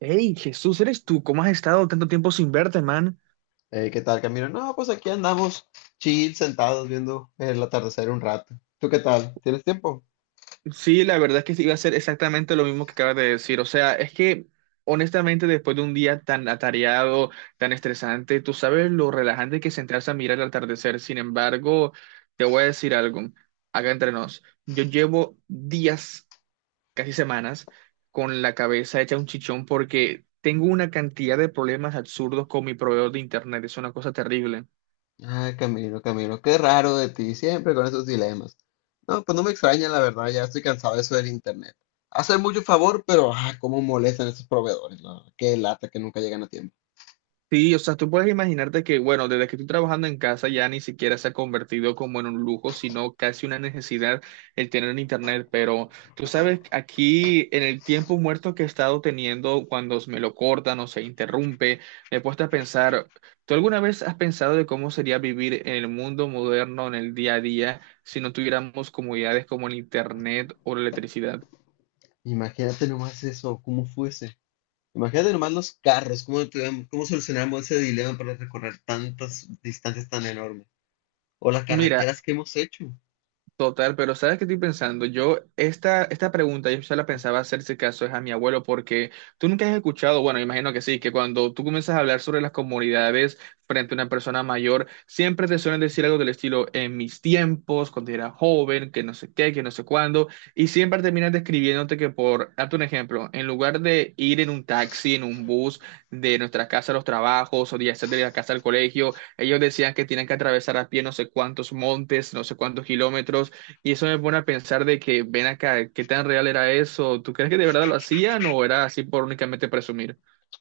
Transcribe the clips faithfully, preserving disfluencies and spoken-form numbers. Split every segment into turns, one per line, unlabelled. Hey, Jesús, ¿eres tú? ¿Cómo has estado tanto tiempo sin verte, man?
Eh, ¿qué tal, Camilo? No, pues aquí andamos chill, sentados viendo el atardecer un rato. ¿Tú qué tal? ¿Tienes tiempo?
Sí, la verdad es que sí, iba a ser exactamente lo mismo que acabas de decir. O sea, es que honestamente después de un día tan atareado, tan estresante, tú sabes lo relajante que es sentarse a mirar el atardecer. Sin embargo, te voy a decir algo, acá entre nos. Yo llevo días, casi semanas, con la cabeza hecha un chichón porque tengo una cantidad de problemas absurdos con mi proveedor de internet. Es una cosa terrible.
Ay, Camilo, Camilo, qué raro de ti, siempre con esos dilemas. No, pues no me extraña, la verdad, ya estoy cansado de eso del internet. Hacen mucho favor, pero ah, cómo molestan esos proveedores, la verdad. Qué lata que nunca llegan a tiempo.
Sí, o sea, tú puedes imaginarte que, bueno, desde que estoy trabajando en casa ya ni siquiera se ha convertido como en un lujo, sino casi una necesidad el tener internet. Pero tú sabes, aquí en el tiempo muerto que he estado teniendo, cuando me lo cortan o se interrumpe, me he puesto a pensar, ¿tú alguna vez has pensado de cómo sería vivir en el mundo moderno, en el día a día, si no tuviéramos comodidades como el internet o la electricidad?
Imagínate nomás eso, cómo fuese. Imagínate nomás los carros, cómo, tuvieron- cómo solucionamos ese dilema para recorrer tantas distancias tan enormes. O las
Mira,
carreteras que hemos hecho.
total, pero ¿sabes qué estoy pensando? Yo, esta, esta pregunta yo ya la pensaba hacer si caso es a mi abuelo, porque tú nunca has escuchado, bueno, imagino que sí, que cuando tú comienzas a hablar sobre las comunidades frente a una persona mayor, siempre te suelen decir algo del estilo, en mis tiempos, cuando era joven, que no sé qué, que no sé cuándo, y siempre terminas describiéndote que por, darte un ejemplo, en lugar de ir en un taxi, en un bus, de nuestra casa a los trabajos, o de hacer de la casa al colegio, ellos decían que tienen que atravesar a pie no sé cuántos montes, no sé cuántos kilómetros, y eso me pone a pensar de que, ven acá, ¿qué tan real era eso? ¿Tú crees que de verdad lo hacían o era así por únicamente presumir?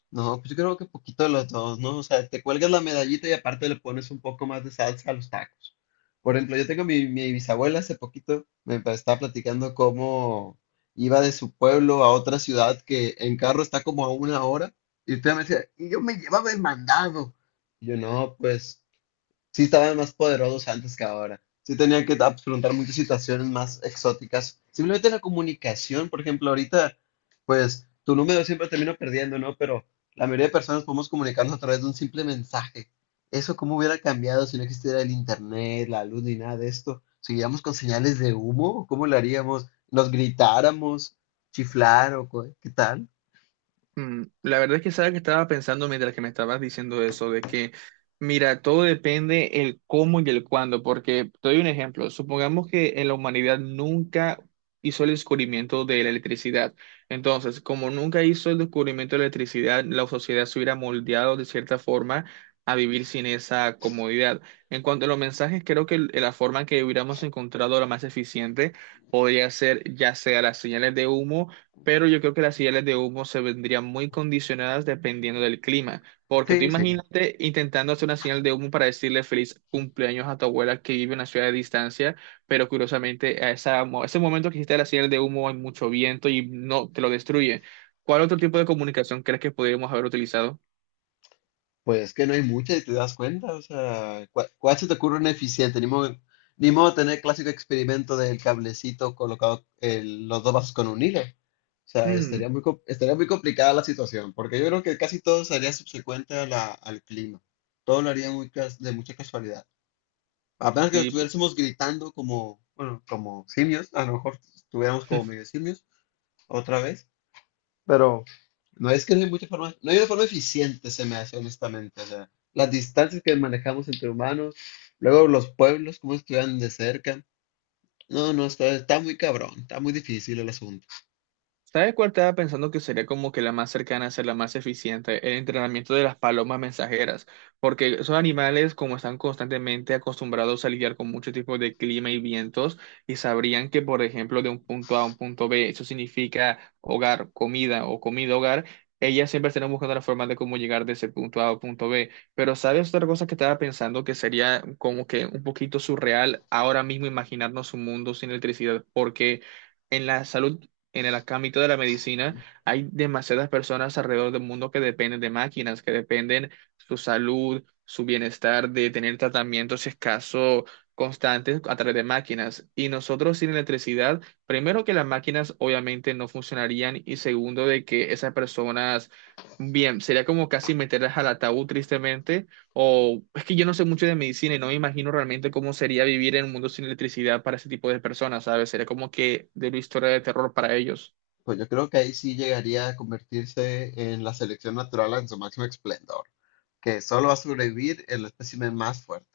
No, pues yo creo que poquito de los dos, ¿no? O sea, te cuelgas la medallita y aparte le pones un poco más de salsa a los tacos. Por ejemplo, yo tengo mi, mi bisabuela hace poquito, me pa- estaba platicando cómo iba de su pueblo a otra ciudad que en carro está como a una hora. Y usted me decía, y yo me llevaba el mandado. Y yo, no, pues sí estaban más poderosos antes que ahora. Sí tenían que afrontar muchas situaciones más exóticas. Simplemente la comunicación, por ejemplo, ahorita, pues tu número siempre termino perdiendo, ¿no? Pero la mayoría de personas podemos comunicarnos a través de un simple mensaje. Eso cómo hubiera cambiado si no existiera el internet, la luz ni nada de esto. ¿Seguiríamos con señales de humo? ¿Cómo lo haríamos? ¿Nos gritáramos? ¿Chiflar o co- qué tal?
Mm, la verdad es que sabes que estaba pensando mientras que me estabas diciendo eso, de que, mira, todo depende el cómo y el cuándo, porque te doy un ejemplo, supongamos que en la humanidad nunca hizo el descubrimiento de la electricidad, entonces, como nunca hizo el descubrimiento de la electricidad, la sociedad se hubiera moldeado de cierta forma a vivir sin esa comodidad. En cuanto a los mensajes, creo que el- la forma en que hubiéramos encontrado la más eficiente podría ser ya sea las señales de humo, pero yo creo que las señales de humo se vendrían muy condicionadas dependiendo del clima, porque tú
Sí, sí.
imagínate intentando hacer una señal de humo para decirle feliz cumpleaños a tu abuela que vive en una ciudad de distancia, pero curiosamente a esa, mo- ese momento que hiciste la señal de humo hay mucho viento y no te lo destruye. ¿Cuál otro tipo de comunicación crees que podríamos haber utilizado?
Pues es que no hay mucha y te das cuenta, o sea, ¿cuál, cuál se te ocurre una eficiente? Ni modo, ni modo tener el clásico experimento del cablecito colocado el- los dos vasos con un hilo. O sea,
Mm,
estaría muy, co- estaría muy complicada la situación, porque yo creo que casi todo sería subsecuente a la- al clima. Todo lo haría muy cas- de mucha casualidad. Apenas que
sí.
estuviésemos gritando como, bueno, como simios, a lo mejor estuviéramos como medio simios otra vez. Pero no es que no hay mucha forma, no hay una forma eficiente, se me hace honestamente. O sea, las distancias que manejamos entre humanos, luego los pueblos, cómo estuvieran de cerca. No, no, está, está muy cabrón, está muy difícil el asunto.
¿Sabes cuál estaba pensando que sería como que la más cercana a ser la más eficiente? El entrenamiento de las palomas mensajeras, porque esos animales como están constantemente acostumbrados a lidiar con muchos tipos de clima y vientos y sabrían que por ejemplo de un punto A a un punto B, eso significa hogar, comida o comida hogar. Ellas siempre estarán buscando la forma de cómo llegar de ese punto A a punto B. Pero ¿sabes otra cosa que estaba pensando que sería como que un poquito surreal ahora mismo imaginarnos un mundo sin electricidad? Porque en la salud, en el ámbito de la medicina, hay demasiadas personas alrededor del mundo que dependen de máquinas, que dependen su salud, su bienestar, de tener tratamientos, si es caso, constantes a través de máquinas. Y nosotros sin electricidad, primero que las máquinas obviamente no funcionarían y segundo de que esas personas, bien, sería como casi meterlas al ataúd tristemente o es que yo no sé mucho de medicina y no me imagino realmente cómo sería vivir en un mundo sin electricidad para ese tipo de personas, ¿sabes? Sería como que de una historia de terror para ellos.
Pues yo creo que ahí sí llegaría a convertirse en la selección natural en su máximo esplendor, que solo va a sobrevivir el espécimen más fuerte.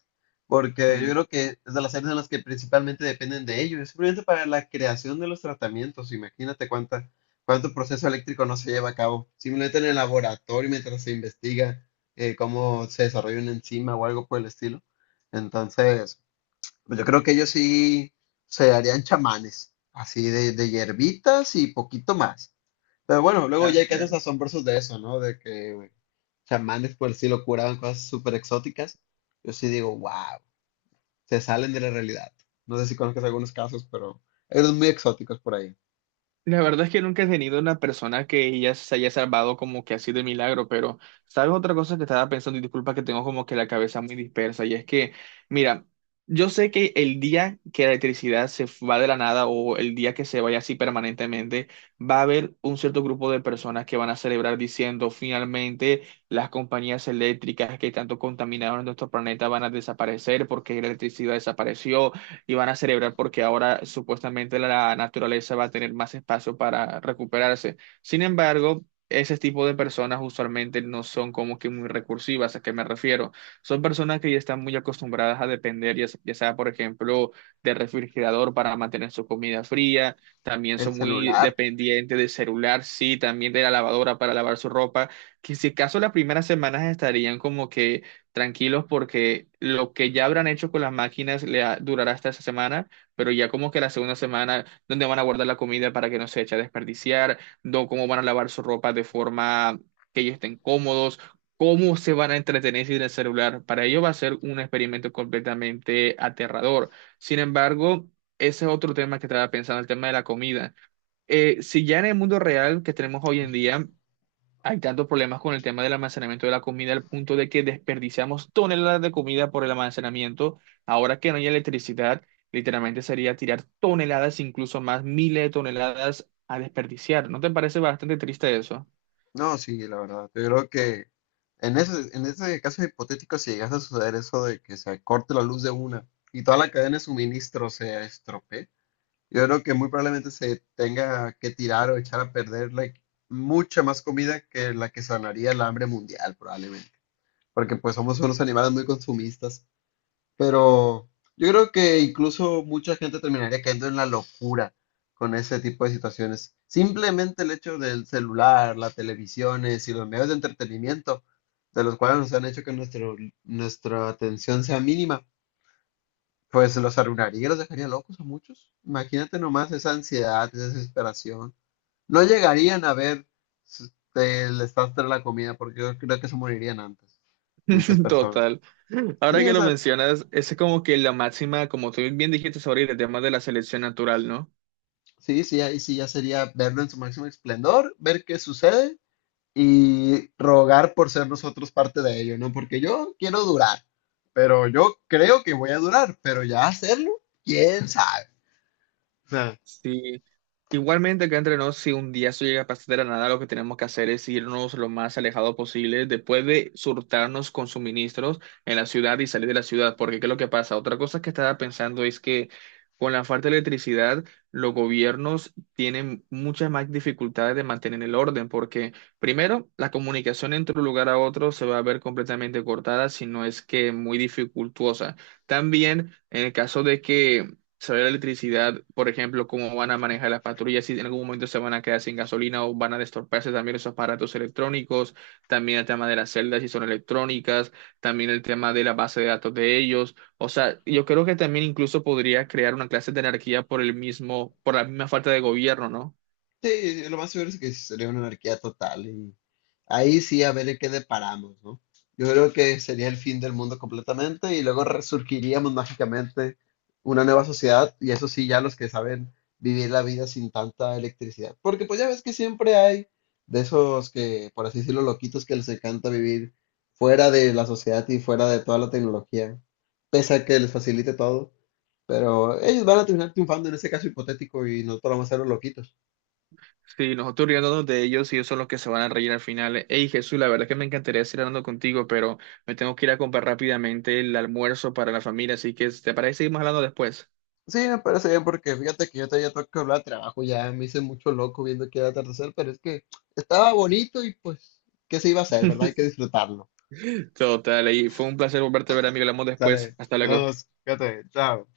Porque yo
Mm.
creo que es de las áreas en las que principalmente dependen de ello, es simplemente para la creación de los tratamientos. Imagínate cuánta, cuánto proceso eléctrico no se lleva a cabo, simplemente en el laboratorio mientras se investiga eh, cómo se desarrolla una enzima o algo por el estilo. Entonces, pues yo creo que ellos sí se harían chamanes, así de, de hierbitas y poquito más. Pero bueno, luego ya
Ah,
hay casos asombrosos de eso, ¿no? De que chamanes por el estilo curaban cosas súper exóticas. Yo sí digo, wow, se salen de la realidad. No sé si conozcas algunos casos, pero hay unos muy exóticos por ahí.
la verdad es que nunca he tenido una persona que ella se haya salvado como que así de milagro, pero ¿sabes otra cosa que estaba pensando? Y disculpa que tengo como que la cabeza muy dispersa, y es que, mira, yo sé que el día que la electricidad se va de la nada o el día que se vaya así permanentemente, va a haber un cierto grupo de personas que van a celebrar diciendo, finalmente las compañías eléctricas que tanto contaminaron nuestro planeta van a desaparecer porque la electricidad desapareció y van a celebrar porque ahora supuestamente la naturaleza va a tener más espacio para recuperarse. Sin embargo, ese tipo de personas usualmente no son como que muy recursivas, ¿a qué me refiero? Son personas que ya están muy acostumbradas a depender, ya, s- ya sea, por ejemplo, del refrigerador para mantener su comida fría, también
El
son muy
celular.
dependientes del celular, sí, también de la lavadora para lavar su ropa, que si acaso las primeras semanas estarían como que tranquilos porque lo que ya habrán hecho con las máquinas le ha- durará hasta esa semana, pero ya como que la segunda semana, donde van a guardar la comida para que no se eche a desperdiciar, no, cómo van a lavar su ropa de forma que ellos estén cómodos, cómo se van a entretener sin el celular. Para ellos va a ser un experimento completamente aterrador. Sin embargo, ese es otro tema que estaba pensando, el tema de la comida. Eh, si ya en el mundo real que tenemos hoy en día, hay tantos problemas con el tema del almacenamiento de la comida al punto de que desperdiciamos toneladas de comida por el almacenamiento. Ahora que no hay electricidad, literalmente sería tirar toneladas, incluso más miles de toneladas a desperdiciar. ¿No te parece bastante triste eso?
No, sí, la verdad. Yo creo que en ese, en ese caso hipotético, si llegase a suceder eso de que se corte la luz de una y toda la cadena de suministro se estropee, yo creo que muy probablemente se tenga que tirar o echar a perder like, mucha más comida que la que sanaría el hambre mundial, probablemente. Porque pues somos unos animales muy consumistas. Pero yo creo que incluso mucha gente terminaría cayendo en la locura con ese tipo de situaciones. Simplemente el hecho del celular, las televisiones y los medios de entretenimiento, de los cuales nos han hecho que nuestro, nuestra atención sea mínima, pues los arruinaría, los dejaría locos a muchos. Imagínate nomás esa ansiedad, esa desesperación. No llegarían a ver s- el desastre de la comida porque yo creo que se morirían antes, muchas personas.
Total. Ahora
Sí,
que
o
lo
sea,
mencionas, esa es como que la máxima, como tú bien dijiste sobre el tema de la selección natural, ¿no?
sí, sí, ahí sí ya sería verlo en su máximo esplendor, ver qué sucede y rogar por ser nosotros parte de ello, ¿no? Porque yo quiero durar, pero yo creo que voy a durar, pero ya hacerlo, quién sabe.
Sí, igualmente acá entre nos, si un día eso llega a pasar de la nada, lo que tenemos que hacer es irnos lo más alejado posible después de surtarnos con suministros en la ciudad y salir de la ciudad, porque ¿qué es lo que pasa? Otra cosa que estaba pensando es que con la falta de electricidad, los gobiernos tienen muchas más dificultades de mantener el orden, porque primero, la comunicación entre un lugar a otro se va a ver completamente cortada, si no es que muy dificultuosa. También, en el caso de que saber la electricidad, por ejemplo, cómo van a manejar las patrullas, si en algún momento se van a quedar sin gasolina o van a destorparse también esos aparatos electrónicos, también el tema de las celdas si son electrónicas, también el tema de la base de datos de ellos. O sea, yo creo que también incluso podría crear una clase de anarquía por el mismo, por la misma falta de gobierno, ¿no?
Sí, lo más seguro es que sería una anarquía total y ahí sí a ver en qué deparamos, ¿no? Yo creo que sería el fin del mundo completamente y luego resurgiríamos mágicamente una nueva sociedad y eso sí ya los que saben vivir la vida sin tanta electricidad. Porque pues ya ves que siempre hay de esos que, por así decirlo, loquitos que les encanta vivir fuera de la sociedad y fuera de toda la tecnología, pese a que les facilite todo, pero ellos van a terminar triunfando en ese caso hipotético y nosotros vamos a ser los loquitos.
Sí, nosotros riéndonos de ellos y ellos son los que se van a reír al final. Hey Jesús, la verdad es que me encantaría seguir hablando contigo, pero me tengo que ir a comprar rápidamente el almuerzo para la familia, así que ¿te parece seguimos hablando después?
Sí, me parece bien porque fíjate que yo todavía tengo que hablar de trabajo, ya me hice mucho loco viendo que era atardecer, pero es que estaba bonito y pues, ¿qué se iba a hacer, verdad? Hay que disfrutarlo.
Total, y fue un placer volverte a ver, amigo. Hablamos después.
Dale,
Hasta
nos
luego.
vemos, fíjate, chao.